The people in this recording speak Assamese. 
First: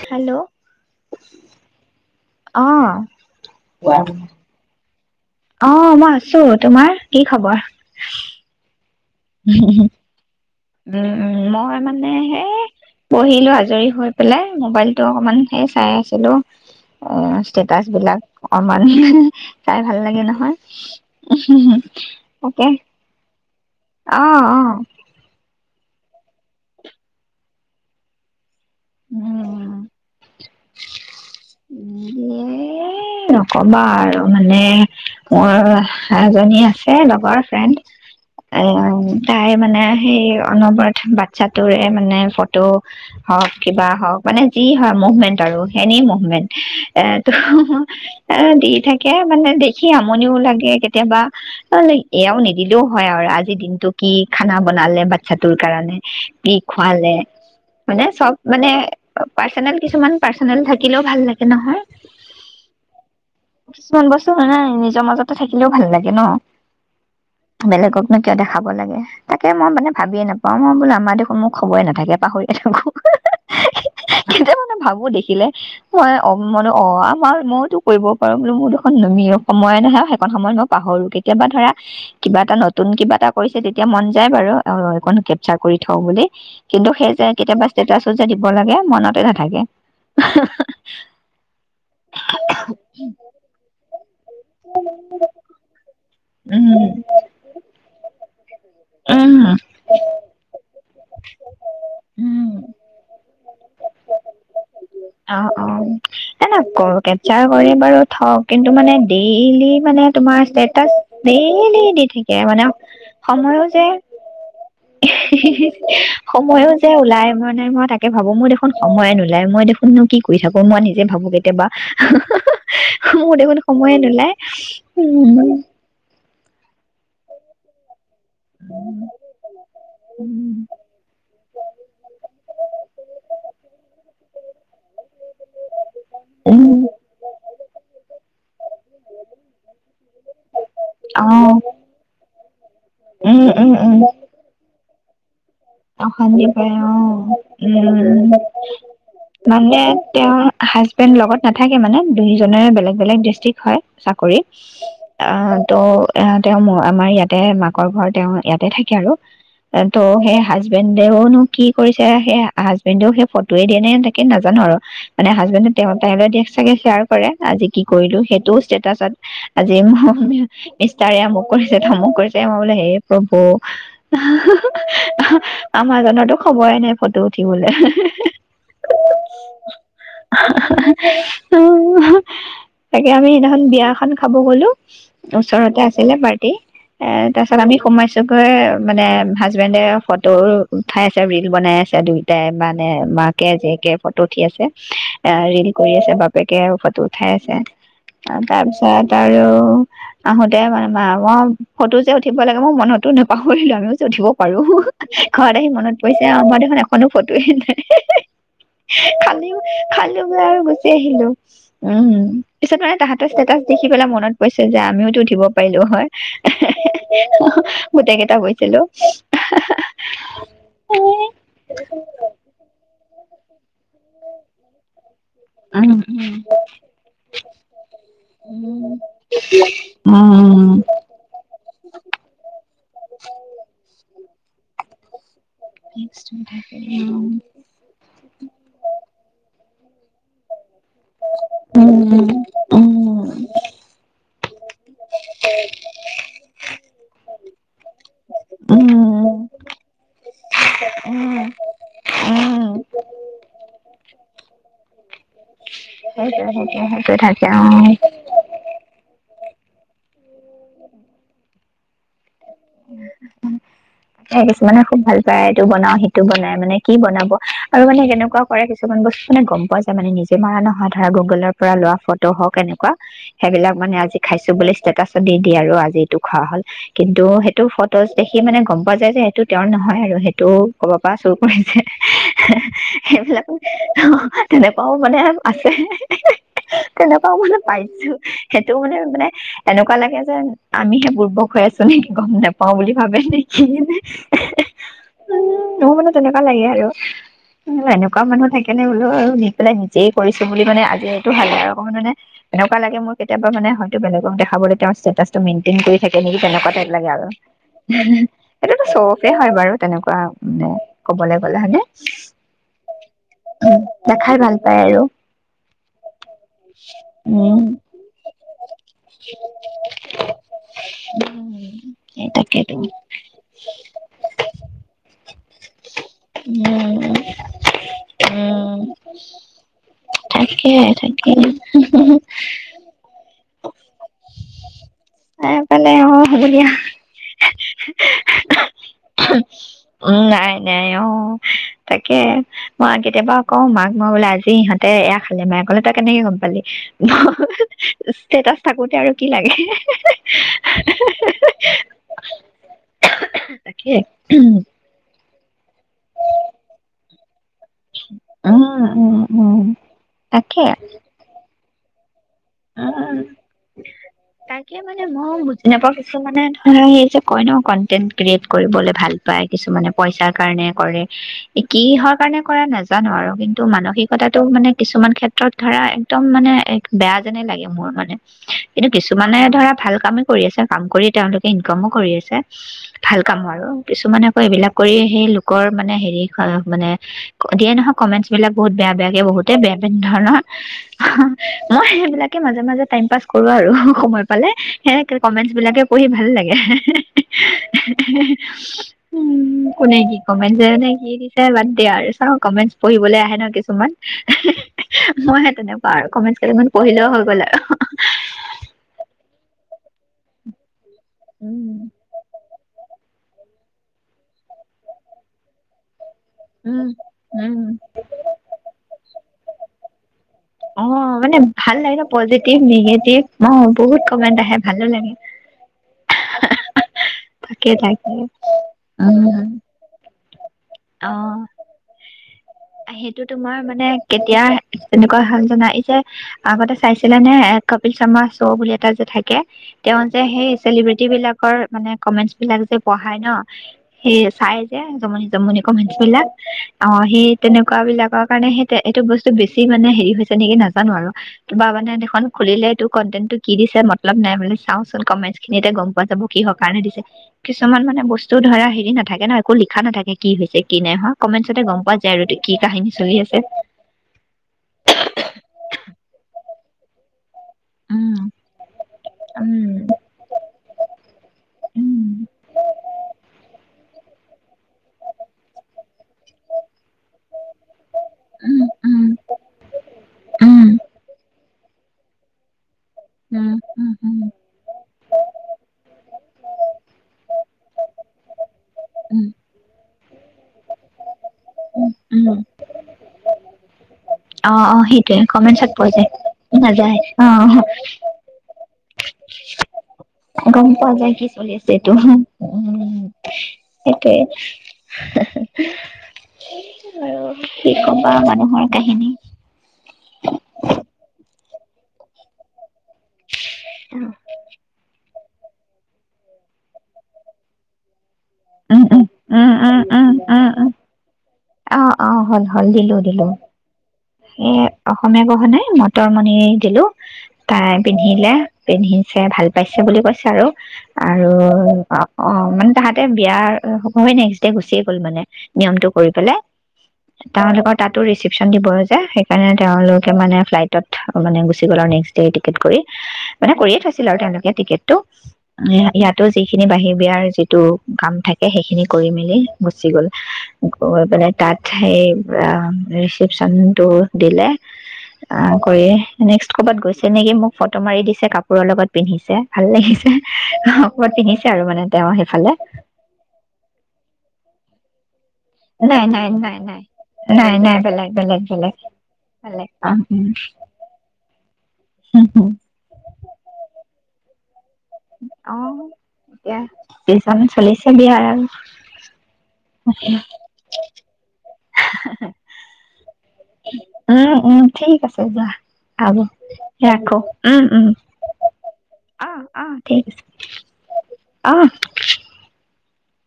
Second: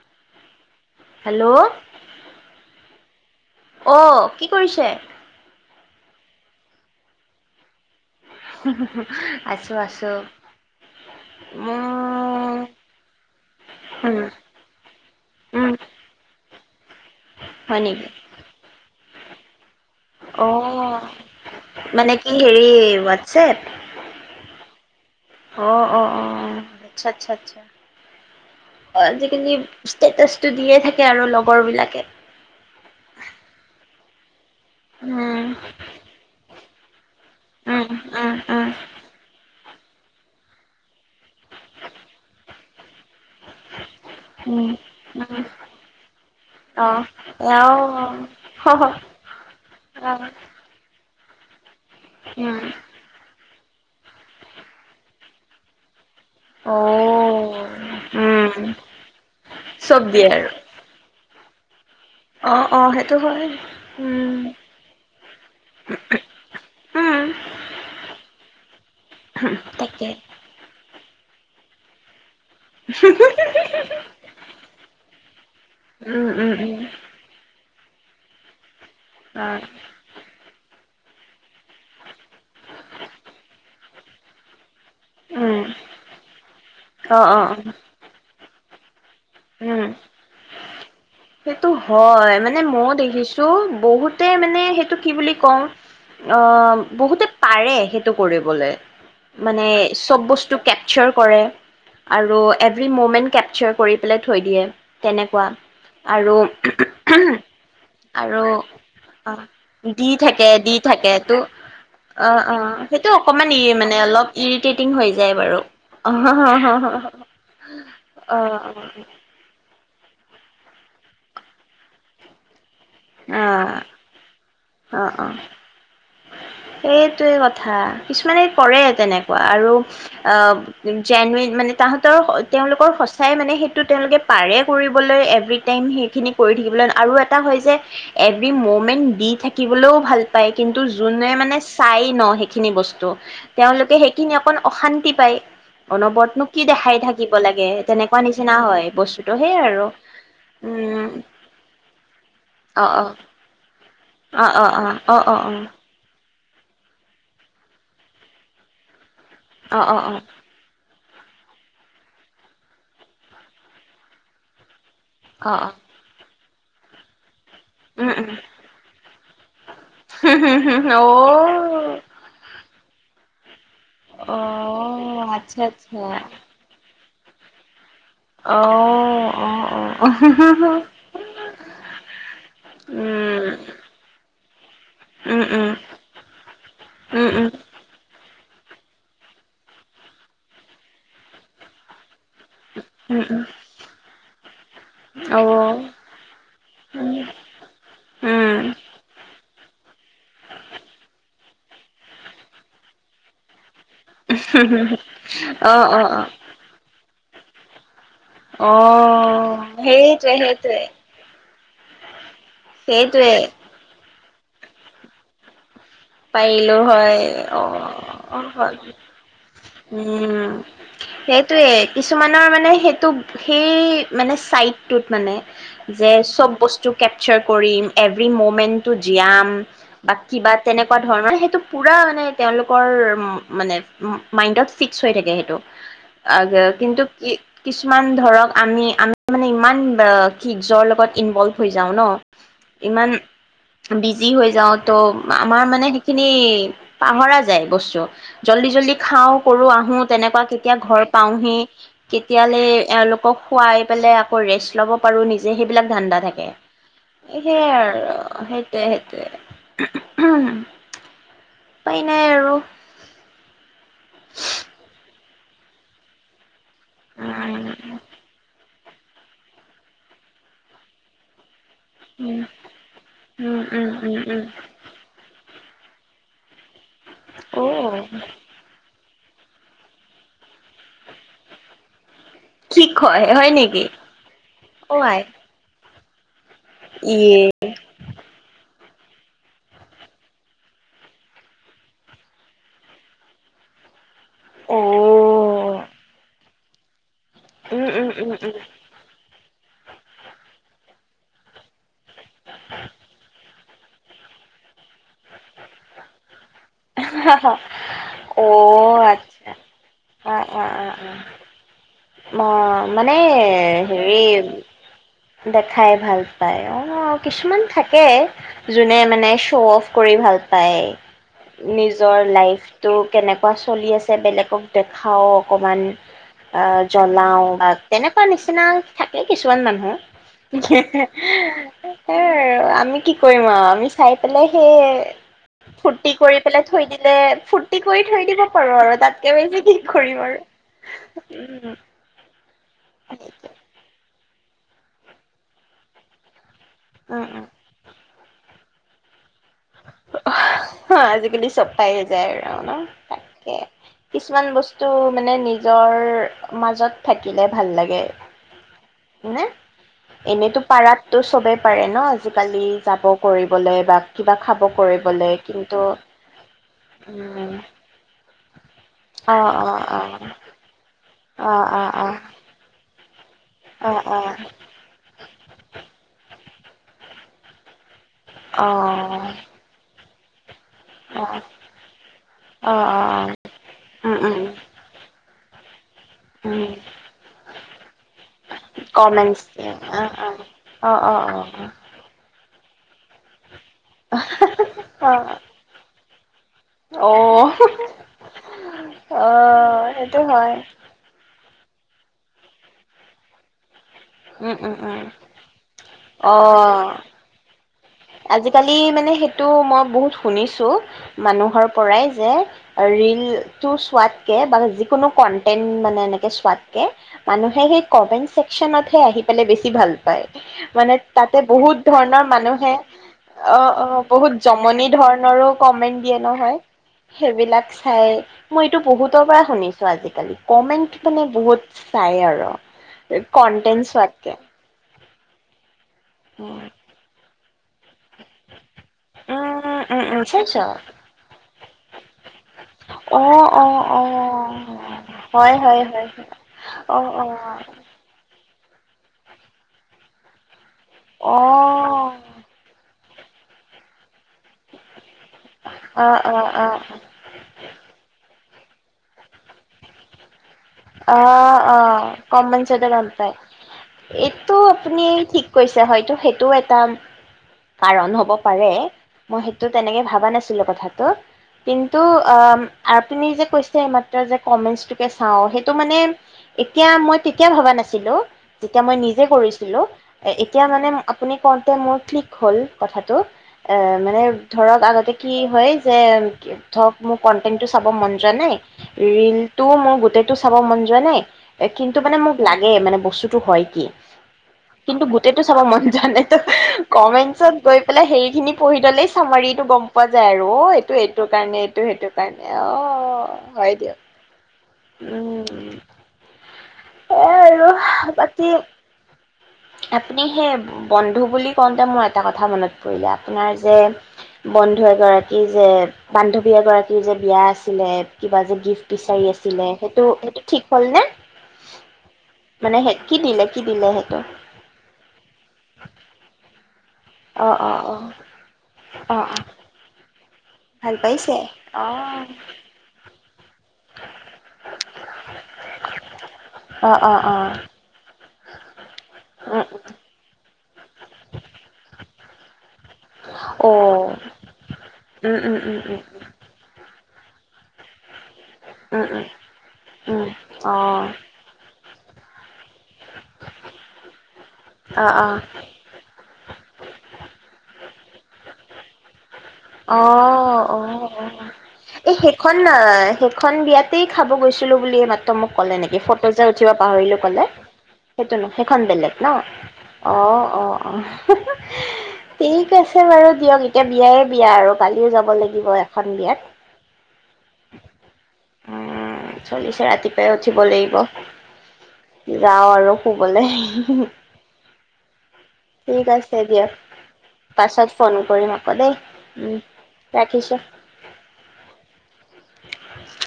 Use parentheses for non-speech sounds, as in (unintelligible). হেল্ল' হেল্ল' অহ '। অ, কি কৰিছে? অ মই আছো। তোমাৰ কি খবৰ? (unintelligible) আছো আছো উম মই মানে মোৰ হেই পঢ়িলো আজৰি হৈ পেলাই মোবাইলতটো অকমান হেই উম চাই আছিলো। অ'। অ হয় ষ্টেটাচ নেকি বিলাক অমান। (inaudible) চাই ভাল লাগে অ নহয়। মানে কি হেৰি তাকে হোৱাটছএপ অ, অ অ', অ', অ', আচ্ছা, আচ্ছা, আচ্ছা। উম (unintelligible) ষ্টেটাচটো দিয়ে থাকে আৰু লগৰ বিলাক (unintelligible) নকবা আৰু মানে উম মোৰজনী আছ (unintelligible) ৰ ফ্ৰেণ্ড উম উম উম এই তাই মানে সেই অনবৰত বাচ্ছাটোৰে মানে ফটো হওঁক কিবা হওঁক মানে যি উম হয়, মুভমেন্ট উম আৰু এনি মুভমেন্ট অ এ ত এও এ দি অ থাকে মানে দেখি আমনিও লাগে কেতিয়াবা অ', এয়াও উম নিদিলেও হয়, আৰু আজি দিন টো কি খানা বনালে, বাচ্ছাটোৰ কাৰণে। কি অ খুৱালে মানে চব উম মানে পাৰ্চনেল চব কিছুমান দিয়ে আৰু পাৰ্চনেল থাকিলেও ভাল লাগ (unintelligible) অ অ সেইটো হয় কিছুমান বস্তু উম হয়, নাই নিজৰ মাজতে থাকিলেও ভাল লাগে ন? উম, বেলেগকনো কিয় দেখাব লাগে তাকে মই মানে তাকে ভাবিয়ে নাপাওঁ মই বোলো আমাৰ দেখ (inaudible) কেতিয়া মানে ভাবো দেখিলে মই উম অ উম মানে উম অ আমাৰ ম কৰিব পাৰোঁ বুলি ম নুমি হয় সময় নহয় সেইখন সময়ত নক পাহৰোঁ কেতিয়াবা ধৰা কিবা এটা নতুন কিবা এটা কৰিছে তেতিয়া এতিয়া মন যায় বাৰু সেই কনো কেপচাৰ উম কৰি থওঁ বুলি কিন্তু সেই অ যে অ কেতিয়াবা ষ্টেটাচো যে দিব লাগে মনত উম সেইটো হয় মানে মই দেখিছো বহুত তে মানে সেইটো কি বুলি কওঁ অ উম বহুতে পাৰে সেইটো কৰিব বোলে উম মানে চব বস্তু কে চপ কৰে আৰু উম এভি মমেণ্ট কেপচাৰ কৰে অ অ আৰু এনে কৰ কেপচাৰ কৰি বাৰু থক আৰু কিন্তু মানে অ ডেইলি মানে দি তোমাৰ থাকে দি ষ্টেটাচ থাকে তো ডেইলি দি থাকে অ', মানে অ', সেইটো অকমান ই সময়ো যে মানে অলপ ইৰিটেটিং হৈ যায় বাৰু। অ', অ', সময়ো যে ওলাই মানে মই নাই মই তাকে ভাবো মোৰ অ', দেখোন অই নোলাই মই দেখো মইনো কি কৰি থাকো মই নিজে ভাবো কেতিয়াবা মোৰ দেখোন সময়ে নোলাই অ', উ অ', অ'। সেইটোৱে কথা কিছুমানে কৰে তেনেকুৱা আৰু জেনুৱন মানে তাহাতৰ তেওঁলোকৰ সঁচাই মানে সেইটো তেওঁলোকে পাৰে কৰিবলৈ ৰিতেন সেই খিনি উম কৰিব লাগে আৰু এটা হৈছে এভিৰীমোমেত দি থাকিব ভাল পায় কিন্তু যি অ মানে চাই ন সেইখিনি বস্তু উম উম তেওঁলোকে উম সেইখিনি অকন অশান্তি পাই অশান্তি পায় অ উ তেনেকুৱা নিচিনা হয় বস্তুটো সেই মানে আৰু তেওঁৰ উম হাজবেণ্ড লগত নাথাকে মানে দুইজনেৰে অ বেলেগ অ বেলেগ ডৃষ্ট্ৰিক হয় চাকৰি অ ত' তেওঁ আমাৰ ইয়াতে মাকৰ ঘৰ তেওঁ ইয়াতে থাকে আৰু অহ, অহ, অহ। বেণ্ডেওনো কি কৰিছে সেই হাজবেণ্ডেও সেই ফটোয়ে দিয়ে নে তাকে নাজানো আৰু। মানে অ অ হাজবেণ্ডে তেওঁ তাইলে (unintelligible) চাগে শ্বেয়াৰ কৰে। আজি কি উম কৰিলো উম সেইটোও ষ্টেটাচত আজি ম হুম হুম হুম মিষ্টাৰেমু কৰিছে হুম থমুক কৰিছে মই বোলে হে প্ৰভু অ'। অ' অ' আচ্ছা আচ্ছা আমাৰ জনৰটো খবৰে নাই। ফটো উঠিবলৈ। অ' অ' অ' উ তাকে আমি সেইদিখন উম বিয়া এখন খাব গলো উম ওচৰতে আছিলে পাৰ্টি এ উম তাৰ উম পিছত আমি সোমাইছো মানে হাজবেণ্ডে তোৰ উঠাই আছে ৰিল বনাই আছে দুই তে মানে উম উম মাকে জীয়েকে ফটো উঠি আছে এ উম অ' ৰিল উম কৰি আছে বাপেকে ফটো উঠাই আছে তাৰপিছত আৰু অহ, আহোতে মানে মা ম ফটো যে উঠিব লাগে মই মনতো নেপাহৰিলোঁ আৰু। উঠিব পাৰো ঘৰত আহি অ' মনত অ' অ' পৰিছে আমাৰ দেখোন এখনো ফত য়ে নাই। খালি অহ, খালো সেইটোৱে গৈ আৰু সেইটোৱে। গুচি আহিলো উম। পিছত মানে তাঁৰ সেইটোৱে ষ্টেটাচ দেখি পেলায় মনত কৈছে যে আমিওতো উঠিব পাৰিলো হ হয়, পাৰিলো হয় অ' গোটেই কেইটা অ হয় হৈছিলোঁ। উম সেইটোয়ে কিছুমানৰ মানে সেইটো সেই মানে চাইটোত মানে উম যে চব বস্তু কেপচাৰ কৰিম এভৰি মমেন্টটো জীয়াম বা কিবা তেনেকুৱা ধৰণৰ সেইটো পুৰা তেওঁলোকৰ মানে মাইডত ফিক্স হৈ থাকে সেইটো নেক্সট থাকে কিন্তু কিছুমান ধৰক আমি আমি মানে ইমান কি নিজৰ লগত ইনভল হৈ যাওঁ ন ইমান বি যি হৈ যাওঁ তো আমাৰ মানে সিখিনি পাহৰা যায় বস্তু জলদি জলদি খাও কৰো আহো তেনেকুৱা কেতিয়া ঘৰ পাওহি কেতিয়ালৈ এওঁলোকক খোৱাই পেলাই আকৌ ৰেষ্ট লব পাৰো নিজে সেইবিলাক সেইটোৱে ধান্দা সেইটোৱে থাকে সেইটোৱে সেইয়াই থাকে অ আৰু সেইটোয়ে সেই (inaudible) উপাই নাই আৰু পিছে কিছুমানে খুব ভাল এইটো বনাও সেইটো বনাই মানে কি বনাব আৰু উম মানে কেনেকুৱা কৰে কিছুমান বস্তু মানে গমোৱা যায় মানে নিজে মৰা নহয় ধৰা গুগলৰ পৰা লোৱা ফটো হওক এনেকুৱা উম সেইবিলাক উম মানে আজি উম উম খাইছো বুলি ষ্টেটাচত দি দি আৰু আজি এইটো খোৱা হ'ল কিন্তু সেইটো অ ফটোজ দেখি মানে গম প পোৱা যায় যে সেইটো তেওঁৰ নহয় আৰু সেইটো ক'ব পৰা চুৰ কৰিছে হাআআ কি কয় হয় সেইবিলাকো নেকি তেনেকুৱাও অ মানে আই আছে হিইইই কি তেনেকুৱাও ইয়ে মে পাইছো সটো মানে মানে এনেকুৱা লাগে যে আমিহে বোৰবক‌ হৈ আছো নেকি গম নোপাও বুলি ভাবে নেকি হিইইইই অ উম নহ মানে তেনেকুৱা লাগে আৰু উম উম এনেকুৱা উম মানুহ থাকে নে বোলো আৰু ন পেলাই নিজেই কৰিছো বুলি মানে আজিৰ এইটো ভালে আৰু অকণমান মানে এনেকুৱা লাগে মোৰ কেতিয়াবা মানে হয় বেলেগক দেখাবলৈ তেওঁ ষ্টেটাছটো মেইনেই কৰি থে নেকি তেনেকুৱ লাগে আৰু উম অ সেইটোতো চৌকে আচ্ছা হয় বাৰু তেনেকুৱা অ', অ', মানে অ', অ', কবলৈ গ'লে হয়নে অ মানে উম, হেৰি দেখাই ভাল পায় আৰু দেখাই ভাল পায় অ কিছুমান উম থাকে যোনে মানে শ্ব' অফ কৰি ভাল পায় উম, নিজৰ সেই তাকেইতো লাইফট কেনেকুৱা চলি আছে বেলেগক দেখাওক অকণমান অ উম, জলাও বা তেনেকুৱা নিচিনা উম, থাকে কিছুমান মানুহ তাকে তাকে। আমি কি কৰিম আৰু আমি চাই পেলাই সেই চাই পেলাই ফুৰ্তি অ' কৰি হ'ব পেলাই দিয়া। থৈ দিলে ফূুৰ্তি কৰি থৈ দিব পাৰো আৰু তাতকে বেছি কি কৰিম আৰু দে অ তাকে মই কেতিয়াবা কওঁ মাক মই বোলে আজি স ইিহঁতে এয়া খালে মায়ে ক'লে তই কেনেকে গম পালি উম উম ষ্টেটাচ থাকোতে আৰু কি লাগে অ আজিকালি চপাইয়ে যায় আৰু ন তাকে কিছুমান বস্তু মানে নিজ অ নিজৰ মাজত থাকিলে ভাল লাগে উম, উম, ন মানে উম, এনেতো তাকে পাৰাতো চবে পাৰে ন আজিকালি যাব উম। কৰিবলৈ বা কিবা খাব তাকে মানে কৰিবলৈ মই বুজি কিন্তু নাপাওঁ কিছু মানে ধৰা স যে কই ন উম কণ্টেণ্ট ক্ৰিয়েট কৰিবলে ভাল অ পায় অ কিছুমানে অ পইচাৰ কাৰণে কৰে অ অ কি অ হোৱাৰ কাৰণে কৰা নাযা ন আৰু কিন্তু অ অ মানসিকতাটো মানে কিছুমান ক্ষেত্ৰত ধৰা একদম মানে এক বেয়া যেনে লাগে মোৰ মানে অ কি কিছুমানে ধৰা ভাল কামে কৰি আছা ক কৰি অ অ তেওঁলোকে ইনকামো কৰি আছে অ ভাল কাম আৰু উম কিছুমানে আকৌ উম এইবিলাক কৰি সেই ক মানে হেৰি উম মানে দিয়ে নহয় কমেন্টচ বিলাক বহুত বেয়া বেয়াকে কমেণ্টছ বহুতে বেয়া অ অ ধৰণৰ অ অ মই সেইবিলাকে মাজ মাজে মাজে টাইম পাছ কৰা আৰু সময় পালে সে অ অ কমেন্টছ বিলাকে, প় ভাল লাগে অ অ' উম অ', কোনে কি সেইটো হয়। কমেণ্ট যে নে কি দিছে ব দিয়া আৰু চা কমেণ্টছ পঢ়িবলৈ আহে ন কিছুমান উম, উম, উম। মইহে তেনেকুৱা আৰু কমেণ্ট কেেলিমান অ', পঢ়িলেও হৈ গ'ল আৰু আজিকালি মানে সেইটো মই বহুত শুনিছো মানুহৰ উম, পৰাই যে ৰীল োৱাতকে বা যিকোনো কন্টেন্ মানে চোৱাতকে উম। উম, মানুহে সেই কমেন্ট ছেকনত সে আহি পেলাই বেছি ভাল পায়। অ', মানে তাতে বহুত ভাল লাগে ন? ধৰণৰ পজিটিভ মানুহে নি (unintelligible) অ', বহুত কমেণ্ট আহে ভালো লাগে। দিয়ে নহয় সেইবিলাক তাকে চাই তাকে মই এইটো বহুতৰ পৰা উম, শুনিছো আজিকালি। কমেণ্ট মানে অ'। বহুত চাই আৰু। সেইটো তোমাৰ কন্টেন্ট মানে চোৱাতকে। কেতিয়া তেনেকুৱা ভাল জনাই যে উম, আগতে চাইছিলে নে কপিল শৰ্মা শ্ব' বুলি এটা যে থাকে উম, তেওঁ যে উম, সেই চাইছ? চেলিব্ৰিটি বিলাকৰ মানে কমেন্টচ বিলাক যে পঢ়ায় ন অ', অ', অ'। সেই চাই যে জমনি হয়, জমনি হয়, কমেন্টচ হয়, বিলাক অ সি তেনেকুৱা বিলাকৰ কাৰণে সে এ এইটো বস্তু বেছি মান হেৰি হৈছে নেকি নাজ জানো আৰু অ'। অ', কিবা মানে দেখোন খুলিলে তোক কণ্টেন্টো কি দিছে ম অলপ নাইবুলু চাওচোন কমেন্ট খিনিতে গম পোৱা অ', যাব কি কাৰ অ', কিছুমান মে ব সেইটো ধৰা হেৰি নাথাকে ন একো লিখা নাথাকে কি হৈছে কি নাই হোৱা অ কমেন্টচতে অ গম পোৱা যায় আৰু কি কমেন্ট চনতে কাহিনী গম চলি পায় আছে এইটো আপুনি ঠিক কৈছে হয়তো সেইটো পতাম কাৰণ উম হ'ব পাৰে মই সেইটো উম তেনেকে ভবা নাছিলো কথাটো কিন্তু উম অ আৰু আপুনি যে কৈছে এইমাত্ৰ যে কমেন্টচটোকে চাওঁ সেই তটো মানে তেতিয়া মই তেতিয়া ভবা নাছিলো উম যেতিয়া মই উম নিজে কৰিছিলো এতিয়া উম মানে আপুনি কৰওঁতে মোৰ ক্লিক হ'ল কথাাতটো উম এ উম উম মানে ধৰক আগতে কি হয় যে ধৰক মোৰ কন্টেটটো চাব মন যোৱা নাই উম ৰিলটোও মোৰ গোটেই চাব মন যোৱা নাই এ কিন্তু মানে মোক উম লাগে মানে বস্তুটো হয় কি অ অ কিন্তু সেইটোয়ে গোটেইটো চাব কমেন্টচত মন পোৱা যোৱা যায় নাই তো নাযায় অ কমেন্চত গৈ পেলাই হে খিনি পঢ়ি দ'লেই চামাৰিটো গ'ম পোৱা যায় আৰু অ গম এইটো পোৱা যায় এইটো কি চলি কাৰণে আছে এইটো উ সেইটো কাৰণে অ হয় দিয়ক সেইটোৱে উম আৰু সেয়াই কি কবা বাকী মানুহৰ কাহিনী আপুনি সেই বন্ধু বুলি কওঁতে মোৰ এটা কথা মনত লে আপোনাৰ যে আৰু বন্ধু এগৰাকী কি যে বান্ধৱী এগৰাকীৰ যে বিয়া আছিলে কিবা যে উম গিফ্ট উম বিচাৰি উম আছিলে উম সেইটো উম সেইটো উম উম ঠিক হ'ল নে? অ (unintelligible) অ', হ'ল, হ'ল মানে দিলো কি দিলো দিলে কি দিলে সেইটো এ অসমীয়া গহণাই মতৰমণিয়েই দিলো। অ অ তাই অ পিন্ধিলে অ পিন্ধিছে অ ভাল পাইছে বুলি কৈছ বিচাৰো ভাল আৰু পাইছে অ', মানে তাহাঁতে বিয়াৰ নেক্স ডে গুচিয়ে গ'ল মানে নিয়মটো কৰি পেলাই। অ', অ', অ', তেওঁলোকৰ তাতো ৰেচিপ (unintelligible) যে, সেইকাৰণে উম, তেওঁলোকে মানে ফ্লাইটত মানে গুচি গ'ল আৰু নেক্স ডে' টিকেট কৰি। মানে কৰিয়ে থৈছিল অ', আৰু তেওঁলোকে টিকেটটো উম, উম, উম, উম, ইয়াতো যিখিনি বাহি বিয়াৰ যিটো কাম থাকে ে সেইখিনি উম, কৰি উম, মেলি গুচি গ'ল উম, অ', গৈ অ', মানে সেই ৰিচিপচন টো দিলে অ' কয়েক্ ক'ৰবাত গৈছে নেকি মোক ফটো মাৰি দিছে কাপোৰৰ লগত পিন্ধিছে ভাল লাগিছে অ' অ' ক'ৰবাত পিন্ধিছে আৰু মানে তেওঁ এই সেইফালে সেইখন আহ সেইখন বিয়াতেই খাব গৈছো বুলিয়ে মাত মোক ক'লে নেকি নাই নাই ফটো যে নাই উঠিব নাই পাহৰিলো ক'লে নাই নাই বেলেগ সেইটো বেলেগ নো সেইখন বেলেগ ন বেলেগ অ' অ' অ' ঠিক আছে বাৰু দিয়ক এতিয়া বিয়ায় বিয়া আৰু অ' এতিয়া পিজন চলিছ বিহাৰত উম চলিছে ৰাতিপুৱাই উঠিব লাগিব যাওঁ আৰু খুব উম উম ঠিক আছে যোৱা ঠিক হব আছে দিয়ক ৰাখো উম উম পাছত ফোন কৰিম আকৌ দেই আহ উম আহ ঠিক আছে ৰাখিছোঁ। আহ হয়।